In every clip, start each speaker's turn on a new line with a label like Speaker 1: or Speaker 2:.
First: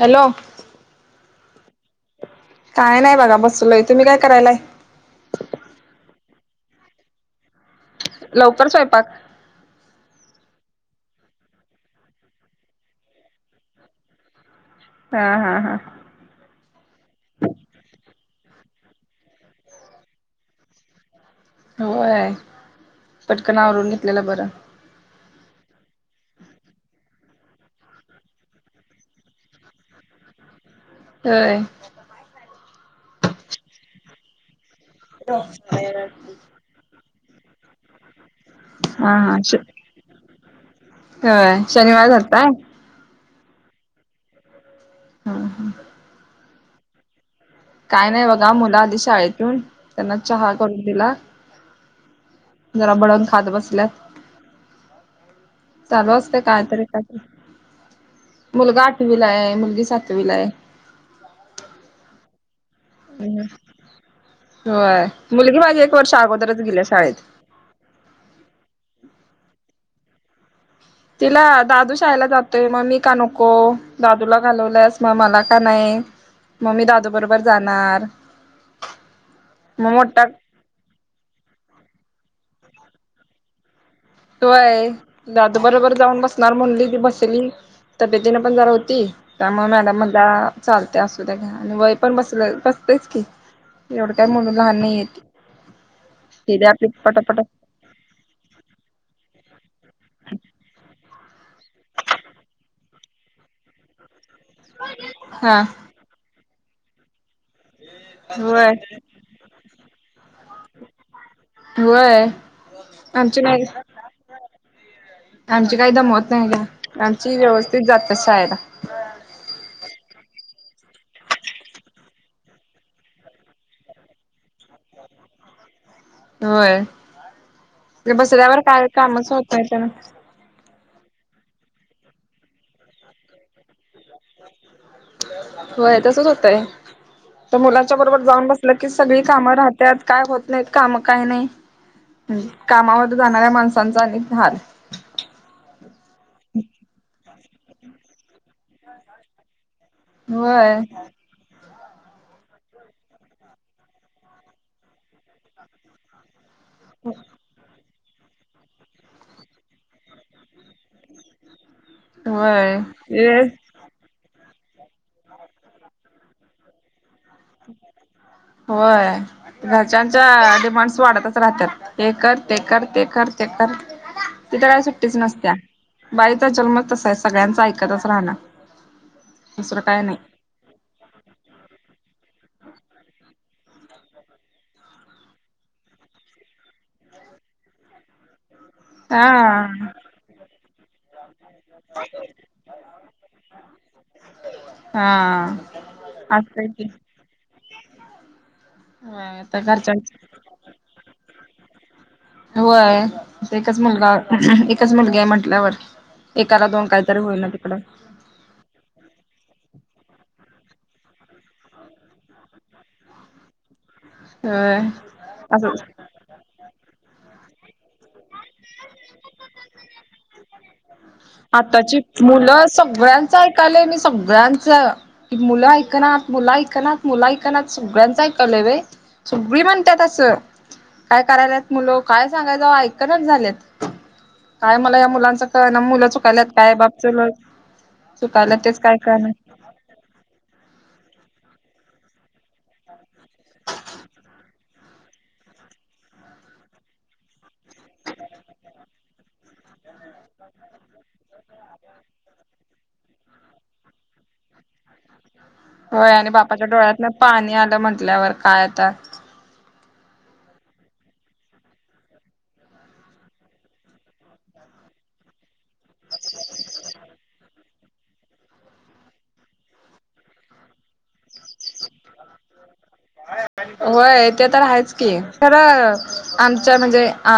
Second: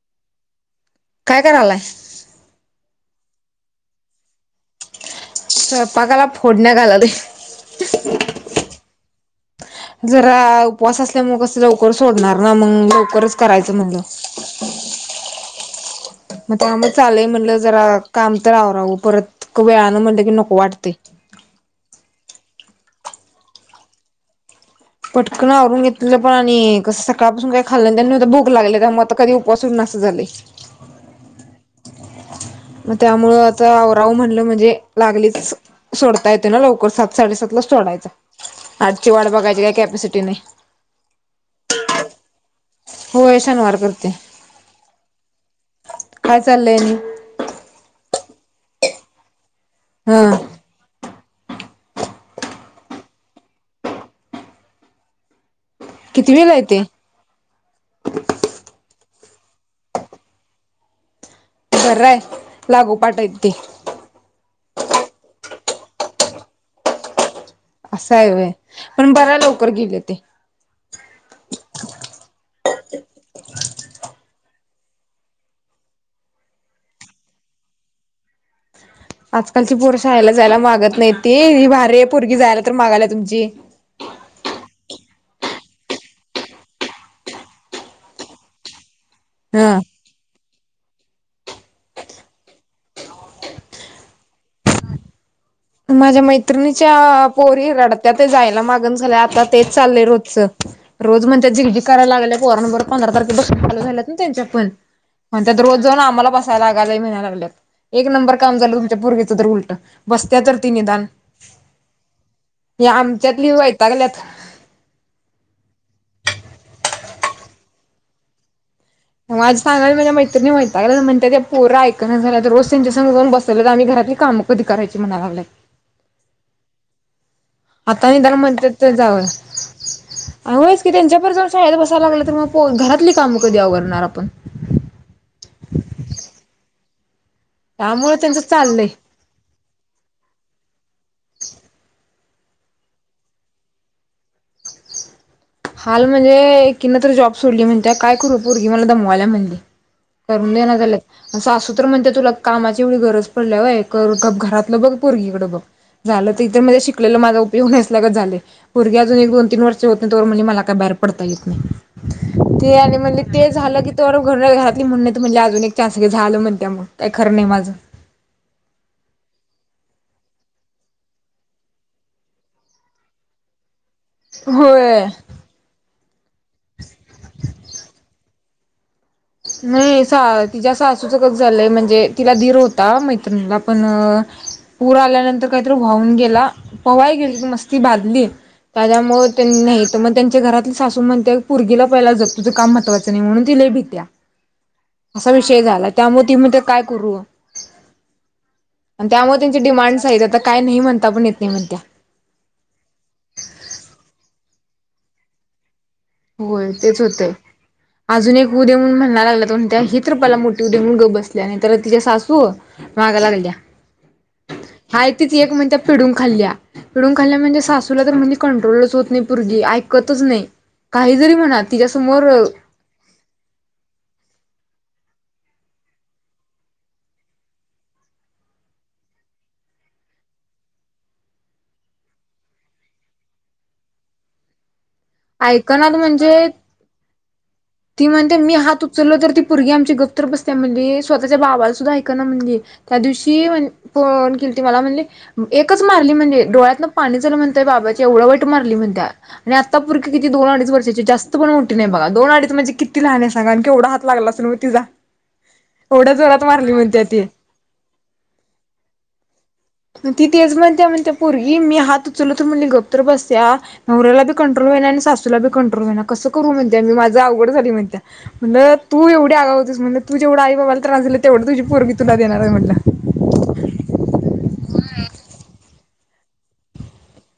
Speaker 1: Hello.
Speaker 2: काय करालाय?
Speaker 1: काय नाही बघा बसलोय. तुम्ही काय करायलाय?
Speaker 2: स्वयंपाकाला फोडणी घाललूय.
Speaker 1: लवकर स्वयंपाक!
Speaker 2: जरा उपवास असल्यामुळे, कसं लवकर सोडणार ना, मग लवकरच करायचं म्हणलं. [unintelligible]
Speaker 1: हा, हा, हा.
Speaker 2: मग त्यामुळं चाललय, म्हणलं जरा काम तर आवरावं परत वेळानं म्हणलं की, नको वाटतयं.
Speaker 1: होय, पटकन आवरून घेतलेलं बरं.
Speaker 2: पटकन आवरून घेतललं पण, आणि कसं सकाळपासून काय खाल्लं नाही, त्यानं आता भूक लागले त्यामुळे, आता कधी उपवास सोडणं असं झालंय.
Speaker 1: होय.
Speaker 2: मग त्यामुळं, आता आवरावं म्हणलं म्हणजे, लागलीच सोडता येते ना लवकर सात साडे सातलाच सोडायचा. आजची
Speaker 1: हा
Speaker 2: वाट
Speaker 1: हा श
Speaker 2: बघायची, काय कॅपसिटी नाही.
Speaker 1: होय शनिवार धरताय
Speaker 2: होय, शनिवार करते.
Speaker 1: हा, हा.
Speaker 2: काय चाललंय आणि?
Speaker 1: काय नाही बघा, मुलं आली शाळेतून, त्यांना
Speaker 2: हा
Speaker 1: चहा करून दिला. जरा भडंग खात बसल्यात. चालू असते
Speaker 2: कितवीला आहे
Speaker 1: काय
Speaker 2: ते?
Speaker 1: तरी काय. मुलगा आठवीला आहे. मुलगी सातवीला आहे.
Speaker 2: बरं आहे. लागोपाठ आहेत ते
Speaker 1: होय, मुलगी माझी एक वर्ष अगोदरच गेली शाळेत.
Speaker 2: असं हाय वय पण, बरा लवकर गेले ते.
Speaker 1: तिला, दादू शाळेला जातोय मग मी का नको. दादूला घालवलंस मग मला का नाही. मग मी दादू बरोबर जाणार.
Speaker 2: आज कालची
Speaker 1: मग
Speaker 2: पोरं
Speaker 1: मोठा
Speaker 2: शाळेला जायला मागत नाहीत. ही भारी आहे पोरगी जायला तर मागालाय तुमची.
Speaker 1: होय, दादू बरोबर जाऊन बसणार म्हणली, ती बसली तब्येतीने पण जरा होती. त्यामुळे
Speaker 2: हा
Speaker 1: मॅडम म्हणल्या चालते असू द्या. घ्या आणि वय पण बसलं बसतेच की, एवढं काय म्हणून लहान नाहीत.
Speaker 2: माझ्या मैत्रिणीच्या पोरी रडत्यात जायला मागण झाल्या आता तेच चाललंय रोजच, रोज म्हणत्यात झिगझिग करायला लागलीया पोरांबरं, पंधरा तारखेपासून चालू झाल्यात ना त्यांच्या पण, म्हणत्यात
Speaker 1: हा
Speaker 2: रोज जाऊन आम्हाला बसायला लागालयं म्हणालागल्यात. एक नंबर काम
Speaker 1: होय
Speaker 2: झालं. तुमच्या पोरगीच तर उलट बसत्या तर ती निदान.
Speaker 1: होय
Speaker 2: या,
Speaker 1: आमची
Speaker 2: आमच्यातली
Speaker 1: नाही
Speaker 2: वैतागल्यात.
Speaker 1: आमची काही दमवत नाही. आमची व्यवस्थित जातात शाळेला.
Speaker 2: मग, आज सांगायाचं, माझ्या मैत्रिणी वैतागल्यात म्हणत्यात, पोरं ऐक ना झाल्यात, रोज त्यांच्या सोबत जाऊन बसलोत आम्ही घरातली काम कधी करायची म्हणा लागलं [inaudible] आहे आता
Speaker 1: होय [inaudible]
Speaker 2: निदान
Speaker 1: बसऱ्यावर काय कामच होतय [inaudible] त्याना
Speaker 2: [inaudible] आणिमुळेच की त्यांच्याप जर [inaudible] शळद बसाय लागलं तर मग घरातली कामं कधी अवरणार आप
Speaker 1: होय तसच होतंय तर मुलांच्या
Speaker 2: त्यामुळे
Speaker 1: बरोबर
Speaker 2: त्यांचं
Speaker 1: जाऊन बसलं की
Speaker 2: चाललंय.
Speaker 1: सगळी काम राहते आज काय होत नाही काम काय नाही. [inaudible] ह् कामामध्ये जाणाऱ्या माणसांचा अनेक हाल.
Speaker 2: हाल म्हणजे [inaudible] कीन तर जॉब सोडली म्हणत्या काय करू पोरगी मला दमवायला म्हणली.
Speaker 1: होय.
Speaker 2: [inaudible] सासूत्र म्हणते तुला कामाची एवढी गरज पडल्या [inaudible] व कर घरातलं बघ पुरगी [inaudible] झालं तर [inaudible] इ शिक माझा. [inaudible] ऊसलगच झाले [inaudible] भरगे अजून एक दोन तीन वर्ष होते त [inaudible] म्ह मला काय बाहेर पडता येत नाही ते
Speaker 1: होय
Speaker 2: आणि म्हणजे
Speaker 1: ये
Speaker 2: ते झालं की. त घर घातली म्हण नाही त म्हणज अजून एक चान्स घे झालं म्हण त्या म काही खरं नाही माझं.
Speaker 1: होय. घरच्यांच्या डिमांडस वाढतच राहतात. हे कर, ते कर, ते कर, ते कर, ते कर. तिथं काय
Speaker 2: होय.
Speaker 1: सुट्टीच नसत्या बाई तर जन्म तसा आहे सगळ्यांच ऐकतच राहण.
Speaker 2: नाहीस. तिच्या सासूच कसं झालंय म्हणजे तिला दीर होता मैत्रिणीला पण. पूर आल्यानंतर काहीतरी वाहून गेला, पवाय गेली मस्ती बाधली. त्यामुळे [inaudible] नाही
Speaker 1: हा
Speaker 2: तर मग त्यांचे घरातले सासू म्हण पोरगीला पहिला जप तुझं काम महत्वाच नाही म्हणून तिले भीत्या. असा
Speaker 1: हा
Speaker 2: विषय झाला त्यामुळे मग ते म्हणते
Speaker 1: असतय
Speaker 2: काय
Speaker 1: की
Speaker 2: करू, आणि
Speaker 1: होय
Speaker 2: त्यामुळे त्यांचे
Speaker 1: आता
Speaker 2: डिमांड्स
Speaker 1: घरच्यांच
Speaker 2: आहेत आता काय नाही म्हणता पण येत नाही म्हण त्या
Speaker 1: होय एकच मुलगा एकच मुलगी आहे म्हंटल्यावर एकाला
Speaker 2: होय
Speaker 1: दोन
Speaker 2: तेच
Speaker 1: काहीतरी
Speaker 2: होतंय
Speaker 1: होईल ना तिकडं.
Speaker 2: अजून एक होऊ देऊन म्हणयला लागला तण ही तर पहिला मोठी होऊ दे म्हणून गप्प बसल्या आणि तर तिचे सासू, माग लागल्या.
Speaker 1: होय
Speaker 2: हा तिथ एक म्हणजे
Speaker 1: असंच
Speaker 2: पिडुन खाल्ल्या, पिडुन खाल्ल्या म्हणजे. सासूला तर म्हणजे. कंट्रोलच होत नाही पोरगी ऐकतच नाही. काही जरी म्हणा
Speaker 1: आताची
Speaker 2: तिच्यासमोर
Speaker 1: मुलं सगळ्यांच ऐकायलंय मी सगळ्यांच की मुलं ऐकना, मुला ऐकनात, मुला ऐकना सगळ्यांच ऐकलं व. सगळी म्हणतात असं. काय करायलात मुलं काय सांगायचं ऐकनच झालेत. काय मला या मुलांच कळना
Speaker 2: ऐकनात
Speaker 1: मुलं चुकायल्यात
Speaker 2: म्हणजे,
Speaker 1: काय बाप चुलत
Speaker 2: ती म्हणतेे मी
Speaker 1: चुकायल्यात तेच
Speaker 2: हात
Speaker 1: काय
Speaker 2: उचललो
Speaker 1: कळना
Speaker 2: तर त पोरगी आमची गप्प तर बसत्या म्हणली. स्वतःच्या बाबाला सुद्धा ऐकेना म्हणली. त्या दिवशी म्हण फोन केलती मला म्हणले. एकच मारली म्हणे डोळ्यातन पाणी [inaudible] झालं [inaudible] म्हणत बाबाची एवढं वाईट मारली म्हण त्या्या आणि आता किती दो अडीच वर्षाची जास्त पण [inaudible] मोठी नाही बघा अडीच म्हणजे. किती लहान आहे सांगा आणि केवढा हात लागला असल म, तिला.
Speaker 1: होय आणि बापाच्या डोळ्यात ना
Speaker 2: ती.
Speaker 1: पाणी आलं म्हंटल्यावर काय आता.
Speaker 2: ती तेच म्हणते. म्हणत्या पोरगी मी हात उचलत म्हणली गप्प तर बसत्या. नवऱ्याला बी कंट्रोल हाईना आणि सासूला बी कंट्रोल होईना. कसं करू म्हणत्या, मी माझ अवघड झाली म्हणत्या. म्हणलं तू एवढी अगाव होतीस म्हण तू [inaudible] जवं आई बाबाला त्रास दिला तेवढ तुझी पोरगी तुला देणार आहे म्हटलं.
Speaker 1: होय ते तर आहेच की खरं आमच्या म्हणजे अ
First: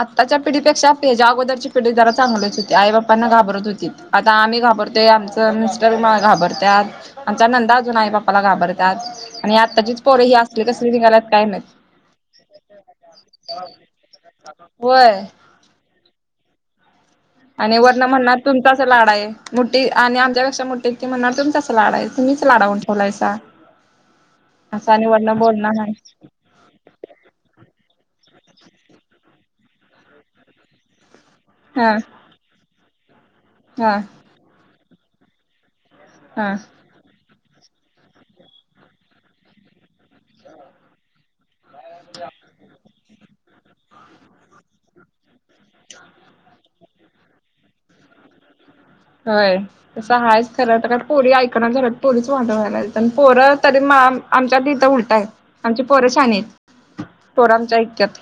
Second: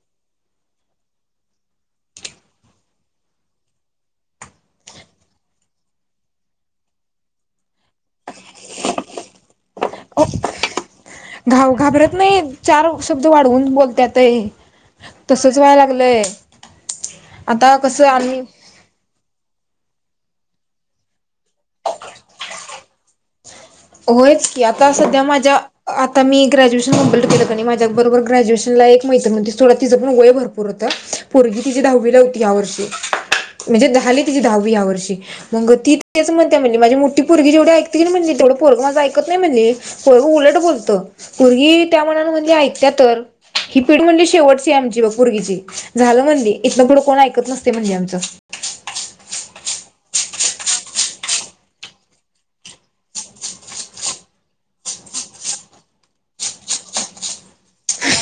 Speaker 1: आत्ताच्या पिढीपेक्षा त्याच्या अगोदरची पिढी जरा चांगलीच होती. आई बापांना घाबरत होती. आता आम्ही घाबरतोय आमच मिस्टर मला घाबरत्यात. आमचा नंदा अजून आई बाप्पाला घाबरत्यात आणि आत्ताचीच पोर ही असली कसली निघाल्यात. काय
Speaker 2: घाव
Speaker 1: माहित
Speaker 2: घाबरत नाहीत चार शब्द वाढवून बोलत्यातय,
Speaker 1: होय
Speaker 2: तसंच होय य लागलंय, आता कसं आम्ही
Speaker 1: असं लाड आहे. मोठी आणि आमच्यापैक्षा मोठी ती म्हणणार तुमचाच लाड आहे तुम्हीच लाडावून ठेवलायसा.
Speaker 2: होयच की
Speaker 1: असं
Speaker 2: आता
Speaker 1: आणि
Speaker 2: सध्या
Speaker 1: वरण
Speaker 2: माझ्या
Speaker 1: बोलणार
Speaker 2: आता मी ग्रॅज्युएशन कंप्लीट केलं की नी माझ्या बरोबर ग्रॅज्युएशनला एक मैत्रीण होती थोडं तिझ पण वय भरपूर होतं. पोरगी तिची
Speaker 1: हा
Speaker 2: दहावीला होती यावर्षी म्हणजे
Speaker 1: हा हा
Speaker 2: झाली तिची दहावी यावर्षी, मग ती तेच
Speaker 1: हा
Speaker 2: म्हणते म्हणली माझी मोठी पुरगी जेवढी ऐकती की नाही म्हणली ते पोरग माझं ऐकत नाही म्हणली पोरगं उलट बोलतं पोरगी त्यामानाने म्हणली ऐकत्या तर. ही पिढु म्हणली शेवटची आमची बघ पोरगीची. झालं म्हणली इथनं पुढं कोण ऐकत नसतय म्हणली आमचं.
Speaker 1: होय तसं आहेच खरं तर पोरी ऐकणा झाल्यात पोरीच वाटुळ व्हायला लाल्यात पोरं तरी मा आमच्यात इथं उलटय आमची पोरं शहाणी येतं, पोरं आमचं ऐकत्यात.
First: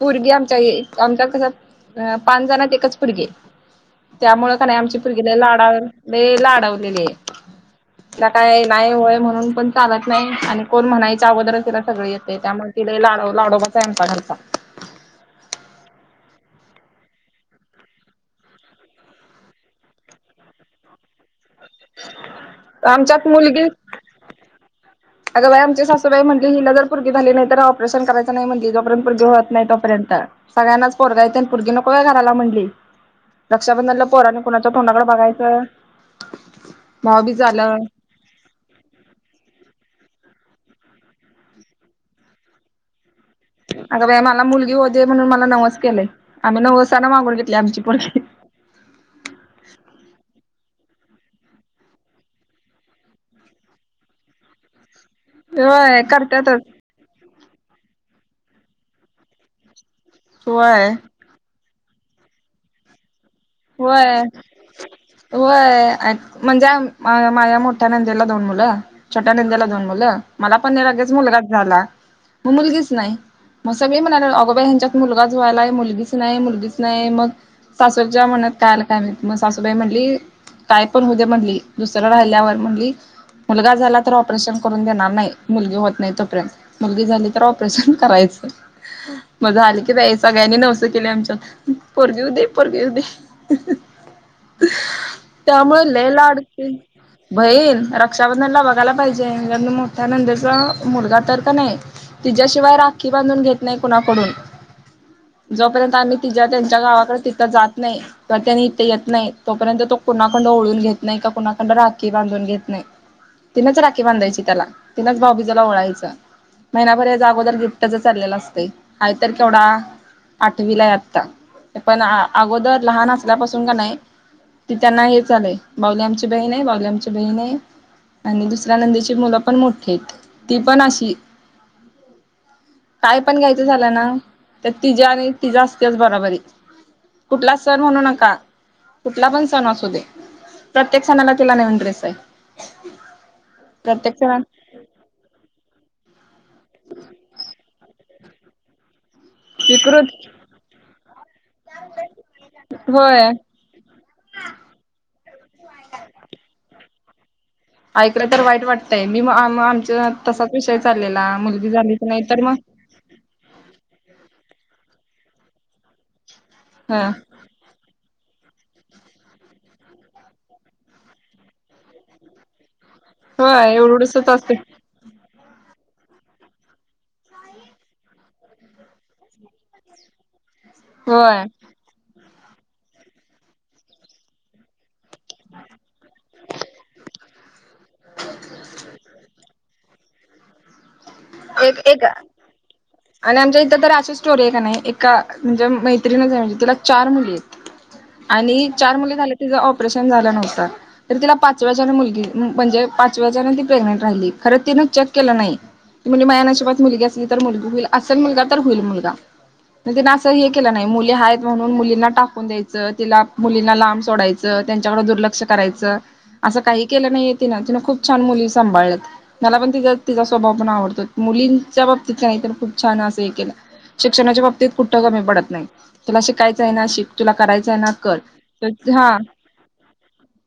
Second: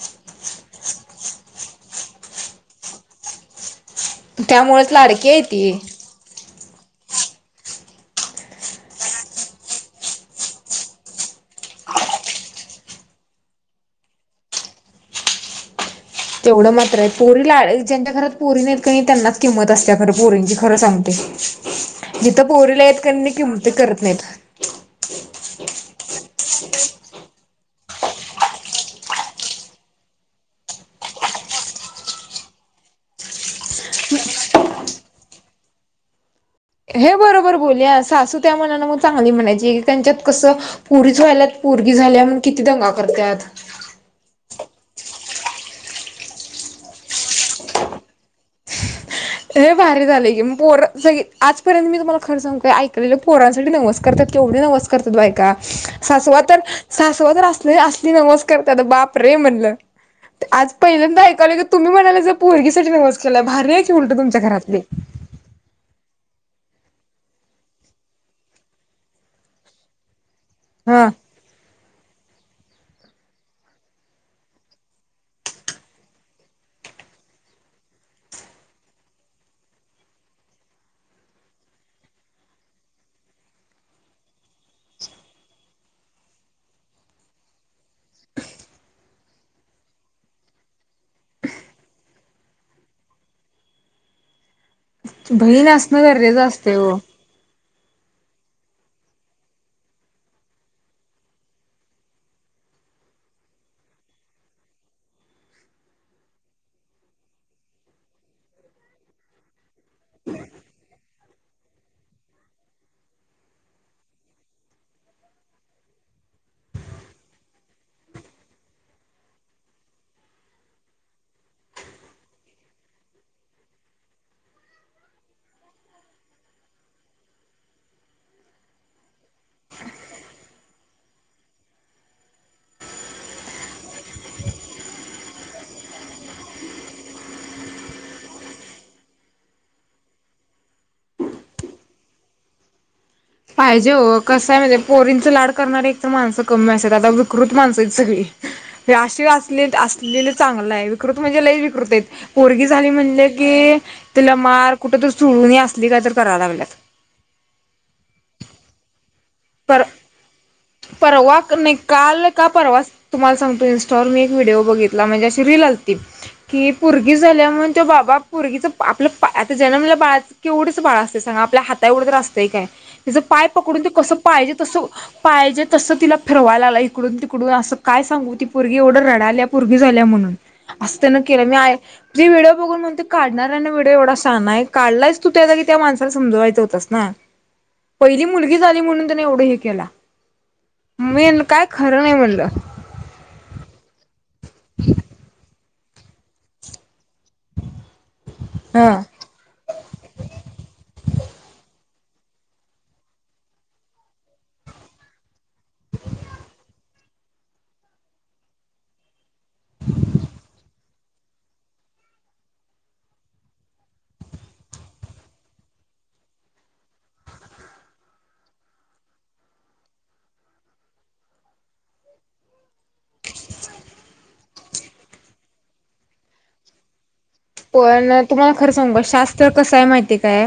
Speaker 1: पोरगी आमच्या आमच्यात कसं, पाच जणात एकच पुरगी ये. त्यामुळं का नाही
Speaker 2: त्यामुळेच
Speaker 1: आमची पुरगी
Speaker 2: लाडकी आहे
Speaker 1: लाडाव
Speaker 2: ती
Speaker 1: लई लाडवलेली ये. तिला काय नाही होय म्हणून पण चालंत नाही आणि कोण म्हणायच्या अगोदरच तिला सगळं येतयं त्यामुळे ती लय लाडाव लाडोबाच आहे आमच्या घरचा.
Speaker 2: तेवढं मात्र आहे पोरीला ज्यांच्या घरात पोरी नाहीत की नाही त्यांनाच किंमत असत्या खरं पोरींची खरं सांगते. जिथं पोरी लई आहेत की
Speaker 1: आमच्यात
Speaker 2: नाही किमती
Speaker 1: मुलगी
Speaker 2: करत नाहीत.
Speaker 1: अगं बाई आमची सासूबाई म्हटली हिला जर पोरगी झाली नाही तर ऑपरेशन करायचं नाही म्हटंली जोपर्यंत पोरगी होतं नाही तोपर्यंत. सगळ्यांनाच पोरग हायत आणि पोरगी नको व्हयं घराला म्हणली. रक्षाबंधनला पोरांनी कुणाच्या तोंडाकडे बघायचं.
Speaker 2: हे
Speaker 1: भाऊबीज
Speaker 2: बरोबर
Speaker 1: झालं
Speaker 2: बोलली सासू त्या मानानं मग चांगली म्हणायची की त्यांच्यात कसं पुरीच व्हाल्यात पोरगी झाल्या मग किती दंगा करत्यात.
Speaker 1: अग बाई मला मुलगी होऊ दे म्हणून मला नवस केलंय, आम्ही नवसान मागून घेतल्या आमची पोरगी.
Speaker 2: हे भारी झालंय की मग पोर सगळे आजपर्यंत मी तुम्हांला खरं सांगू काय ऐकलेलं पोरांसाठी नवस करतात केवढे नवस करतात बायका,
Speaker 1: होय
Speaker 2: सासवा तर
Speaker 1: करत्यातच
Speaker 2: सासवा तर असले असली नवस करत्यात बापरे! म्हणलं, ते आज
Speaker 1: होय
Speaker 2: पहिल्यांदा ऐकालोय तुम्ही म्हणालायसा पोरगीसाठी नवस केलाय भारी आहे की उलटं तुमच्या घरातली.
Speaker 1: व्हयं म्हणजे आम माझ्या मोठ्या नंदेला दोन मुलं, छोट्या नंदेला दोन मुलं मला पण
Speaker 2: हा
Speaker 1: लगेच मुलगाच झाला, मग मुलगीच नाही. मग सगळी म्हणायला अगोबाई ह्यांच्यात मुलगाच व्हायलाय मुलगीच नाही, मुलगीच नाही, मग सासूबाई च्या मनात काय आलं काय माहिती मग सासूबाई म्हणली काय पण होऊ दे म्हणली दुसरं राहिल्यावर म्हणली, मुलगा झाला तर ऑपरेशन करून देणार नाही, मुलगी होत नाही तोपर्यंत. मुलगी झाली तर ऑपरेशन करायचं. मग झाली की बाई सगळ्यांनी नवसं केली आमच्यात पोरगी होऊ दे, पोरगी होऊ दे.
Speaker 2: बहीण
Speaker 1: त्यामुळे
Speaker 2: असणं
Speaker 1: लई
Speaker 2: गरजेचं
Speaker 1: लाडकी.
Speaker 2: असते हो
Speaker 1: बहीण रक्षाबंधनला बघायला पाहिजे मोठ्या नंदेचा मुलगा तर का नाही, तिच्याशिवाय राखी बांधून घेत नाही कुणाकडून. जोपर्यंत आम्ही तिच्या त्यांच्या गावाकडे तिथं जात नाही, का त्यांनी इथे येत नाही तोपर्यंत तो कुणाकडनं ओवाळून घेत नाही, का कुणाकडनं राखी बांधून घेत नाही. तिनंच राखी बांधायची त्याला, तिनंच भाऊबीजला ओळायचं. महिनाभर हेज अगोदर गिफ्टच चाललेलं असतय, हाय तर केवढा. आठवीला हाय आता, पण अगोदर लहान असल्यापासून कनाय ती त्यांना हे झालंय, बाऊली आमची बहीण हाय, बाऊली आमची बहीण हाय. आणि दुसऱ्या नंदेची मुलं पण मोठीे आहेत, ती पण अशी काय पण घ्यायचं झालं ना, तर तिज्या आणि तिझ्या असत्याचं बराबरी. कुठला सण म्हणू नका, कुठला पण सण असू दे. प्रत्येक सणाला तिला नवीन ड्रेस हाय.
Speaker 2: पाहिजे वो, कसायं माहिती हाय पोरीनचं लाड करणारे एक तर माणसं कमी असतात, आता विकृत माणसं हायत सगळी. ही अशी
Speaker 1: विकृत
Speaker 2: असलेलं चांगलाय, विकृत म्हणजे लई विकृत हाईत, पोरगी झाली
Speaker 1: होय
Speaker 2: म्हणलं की तिला मार, कुठंतर सोडून ये असली काय तर कराय लागल्यात.
Speaker 1: ऐकलं तर वाईट वाटतंय, मी म
Speaker 2: पर
Speaker 1: आमच्यात तसाच विषय चाललेला मुलगी झालीच नाही तर मग
Speaker 2: तुम्हांला सांगतो, इन्स्टॉवर मी एक व्हिडिओ बघितला म्हणजे अशी रील आलती, की
Speaker 1: ह
Speaker 2: पुरगी झाल्या म्हण त्यो बाबा, पुरगीचं आपलं पा, आता जन्मलेलं बाळाचं कीवढंस बाळ असतयं सांग. आपल्या हाता एवढं तर असतंय काय. तिज पाय
Speaker 1: होय
Speaker 2: पकडून त्यो कसं
Speaker 1: एवढडसच
Speaker 2: पाहिजे
Speaker 1: असते
Speaker 2: तसं, पाहिजे तसं तिला फिरवाय लायलाय इकडून -तिकडून असं काय सांगू ती पुरगी एवढं रडाल्या, पुरगी झालीया म्हणून. असं तेनं केलंय,
Speaker 1: होय
Speaker 2: मी आय जी व्हिडिओ बघून म्हणतोय काढणाऱ्यानं व्हिडिओ एवढा शहाणा हाय, काढलायस तू त्या जागी त्या माणसाला समजवायं होतंस ना. पहिली मुलगी झाली म्हणून तेनं एवढं हे केला. [unintelligible]
Speaker 1: एक, एका
Speaker 2: नाही म्हणलं.
Speaker 1: आणि आमच्या इथं तर अशी स्टोरी हाय कणी, एका म्हणजे मैत्री तिला चार मुलीयेतं आणि चार
Speaker 2: हा.
Speaker 1: मुली झाल्या तिचं ऑपरेशन झालं नव्हतं. तर तिला पाचव्याच्यानं मुलगी म्हणजे पाचव्याच्यान ती प्रेग्नेंट राहिली, खरं तिनं चेक केलं नाही. ती म्हणंली माह्या नशिबात मुलगी असली तर मुलगी होईल, असंल मुलगा तर होईल मुलगा. म, तिनं असं हे केलं नाही, मुली हायेत म्हणून मुलींना टाकून द्यायचं, तिला मुलींना लांब सोडायचं, त्यांच्याकडं दुर्लक्ष करायचं. असं काही केलं नाहीय तिनं, तिनं खूप छान मुली सांभाळल्यात. मला पण तिचा, तिचा स्वभाव पण आवड मुलींच्या बाबतीत नाही, तर खूप छान असं हे केलं. शिक्षणाच्या बाबतीत कुटं कमी पडत नाही, तुला शिकायचं आहे ना शिक, तुला कराय
Speaker 2: पण तुम्हाला खरं सांगु काय शास तर कसं हाय माहितीय काय,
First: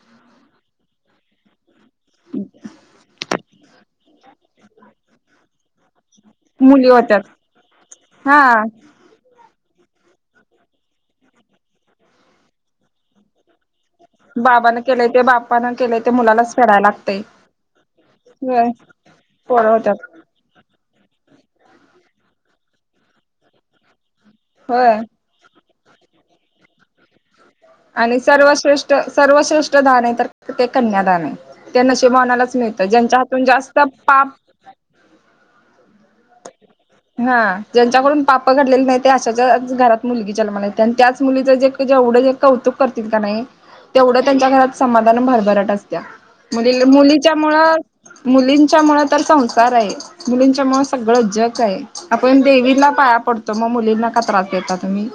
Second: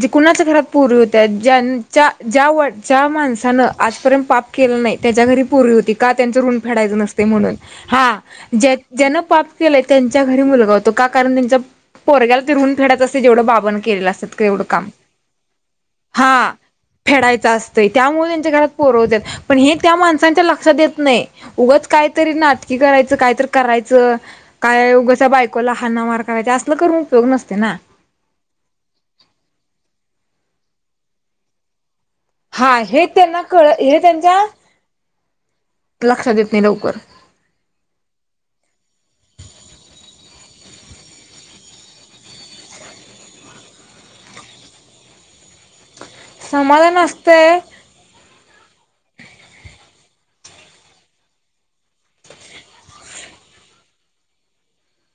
Speaker 2: जे कुणाच्या घरात पोरी हुत्यात ज्यांन ज्या वट, ज्या माणसानं आजपर्यंत पाप केलं नाही, त्याच्या घरी पोरी होतीत. त्यांचं ऋून
Speaker 1: मुली
Speaker 2: फेडायचं
Speaker 1: होत्यात
Speaker 2: नसतय म्हणून, हा ज, ज्यानं पाप केलंय त्यांच्या घरी मुलगा होतो. का, कारण त्यांचं पोरग्याला ते ऋण फेडायच असतय जवढं बाबानं केलेलं असंतं. एवढ
Speaker 1: बाबानं
Speaker 2: काम,
Speaker 1: केलंय ते बापानं केलंय ते
Speaker 2: हा
Speaker 1: मुलालाच फेडायला लागतय
Speaker 2: फेडायचं असतंय त्यामुळे त्यांच्या घरात
Speaker 1: होय
Speaker 2: पोरं व्हत्यातं.
Speaker 1: पोरं व्हत्यातं.
Speaker 2: त्यांच्या लक्षात येत नाही, उगच कायतरी नाटकी करायचं कायतरी करायचं काय
Speaker 1: होय
Speaker 2: उगस बायकोला हाना मार करायच, असल करून उपयोग नसतय ना.
Speaker 1: आणि सर्वात श्रेष्ठ, सर्वात श्रेष्ठ दान हाय, तर ते कन्या दान हाय. ते नशिबवानालाच
Speaker 2: हा
Speaker 1: मिळतं
Speaker 2: हे
Speaker 1: ज्यांच्या
Speaker 2: त्यांना
Speaker 1: हातून
Speaker 2: कळ,
Speaker 1: जास्त
Speaker 2: हे
Speaker 1: पाप
Speaker 2: त्यांच्या लक्षात येत नाही लवकर.
Speaker 1: हा, ज्यांच्याकडून पापं घडलेले नाही ते अशाच्याच घरात मुलगी जलमाला येतीया आणि त्याच मुलीच जे जेवढं जे कौतुक करतील का नाही, तेवढं त्यांच्या घरात समाधान भरभराट असत्या. मुली,
Speaker 2: समाधान असतंय
Speaker 1: मुलीच्यामुळं मुलींच्यामुळं तर संसार आहे. मुलींच्या मुळं सगळं जग आहे, आपण देवींला पाया पडतो मग मुलींना का त्रास देता तुम्ही?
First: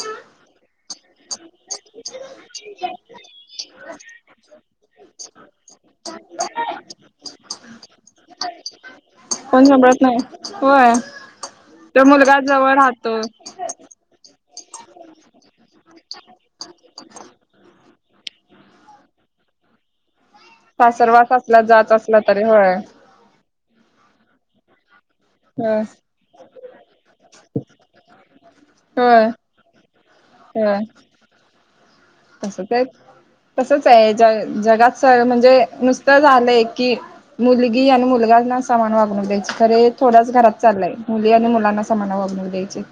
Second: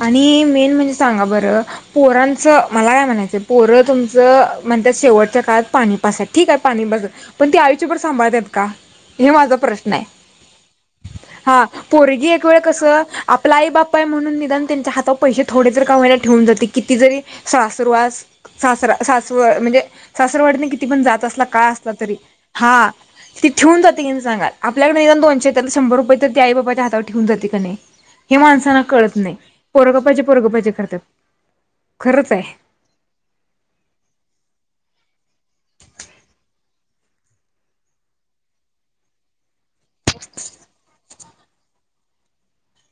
Speaker 2: आणि मेन म्हणजे सांगा बरं पोरांचं मला काय म्हणायचं पोरं तुमचं म्हणतात शेवटच्या काळात पाणी पाजतात, ठीक आहे पाणी पाजता पण ते आयुष्यभर सांभाळत्यात का? हे माझा
Speaker 1: कोण
Speaker 2: प्रश्न
Speaker 1: सांभाळत
Speaker 2: आहे.
Speaker 1: नाही होय
Speaker 2: हा
Speaker 1: तो
Speaker 2: पोरगी
Speaker 1: मुलगा
Speaker 2: एक वेळ
Speaker 1: जवळ
Speaker 2: कसं,
Speaker 1: राहतो
Speaker 2: आपला आई बाप आहे म्हणून निघ निदान त्यांच्या हातावर पैसे थोडे जर का व्हयना ठेऊून जाते किती जरी सा सुरवास सास सगळा सासूरवास म्हणजे सासर वाडीतन किती पण जात असला काळ असला तरी. हा ती ठेउन जाते कि नाही सांगा आपल्याकडे निदान दोन त्याच्यातले
Speaker 1: होय
Speaker 2: शंभर रुपये तरी ती आई बापाच्या हातावर ठेवून जाती का नाही हे माणसांना कळत
Speaker 1: होय
Speaker 2: नाही. पोरगं पायजे पोरगं पायजे
Speaker 1: होय
Speaker 2: करत्यात खरंच आहे.
Speaker 1: तर तसंच आहे ज जगात स म्हणजे नुसतं झालंय की मुलगी आणि मुलगांना सामान वागणू द्यायची खरे हे थोड्याच घरात चाललाय मुली आणि मुलांना समान वागणूक द्यायचची.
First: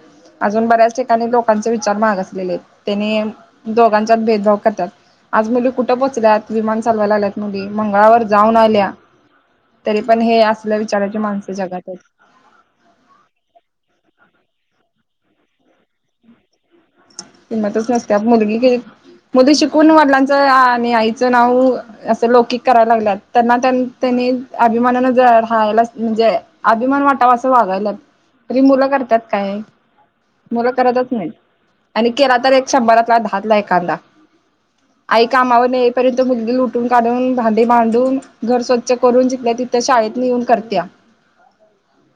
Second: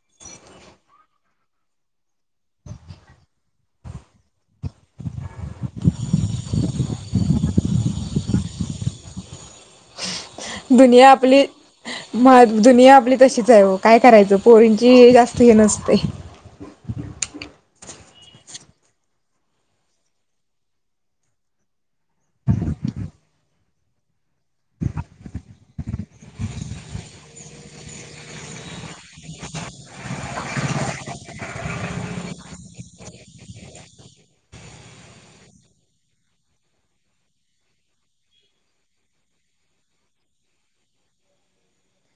Speaker 1: अजून बऱ्याच ठिकाणी लोकांचे विचार मागासलेलेत, त्यांनी दोघांच्यात भेदभाव करतात. आज मुली कुठं पोचल्यात, विमान चालवायला लागल्यात मुली, मंगळावर जाऊन आल्या. तरी पण हे असल्या विचाराची माणसं जगात आहेत.
Speaker 2: मग दुनिया आपली तशीच आहे वो काय करायचं, पोरींची जास्त हे नसते.
Speaker 1: किंमतच नसते, आप मुलगील मुली शिकून वडिलांचं आणि आईचं नाव असं लौकिक करायला लागल्यात, यांना त्यां त्यांनी अभिमानान ज राहायलाच म्हणजे अभिमान वाटावा असं वागायल्यात तरी मुलं करत्या त काय मुलं करतच नाहीत. आणि केला तर एक शंभरातला दाहातला एखांदा. आई कामावरन येईपर्यंत मुलगी लुटून काढून भांडे मांडून घर स्वच्छ करून जितल्या ति तर शाळेतनं येऊन करत्या.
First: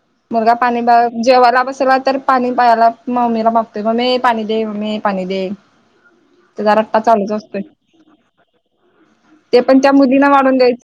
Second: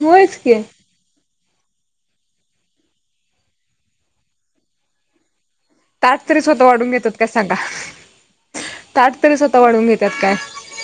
Speaker 2: होयच
Speaker 1: मुलगा
Speaker 2: की
Speaker 1: पाणी जेवायला बसला तर पाणी पाहायला मम्मीला मागतंय मम्मे पाणी दे मम्मे पाणी दे.
Speaker 2: ताट तरी स्वतः
Speaker 1: त्याचा
Speaker 2: वाढून
Speaker 1: रट्टा
Speaker 2: घेतात काय
Speaker 1: चालूच असतोय,
Speaker 2: सांगा ताट तरी स्वतः
Speaker 1: ते पण
Speaker 2: वाढून
Speaker 1: त्या
Speaker 2: घेतात
Speaker 1: मुलीन
Speaker 2: काय
Speaker 1: वाढून द्यायचं.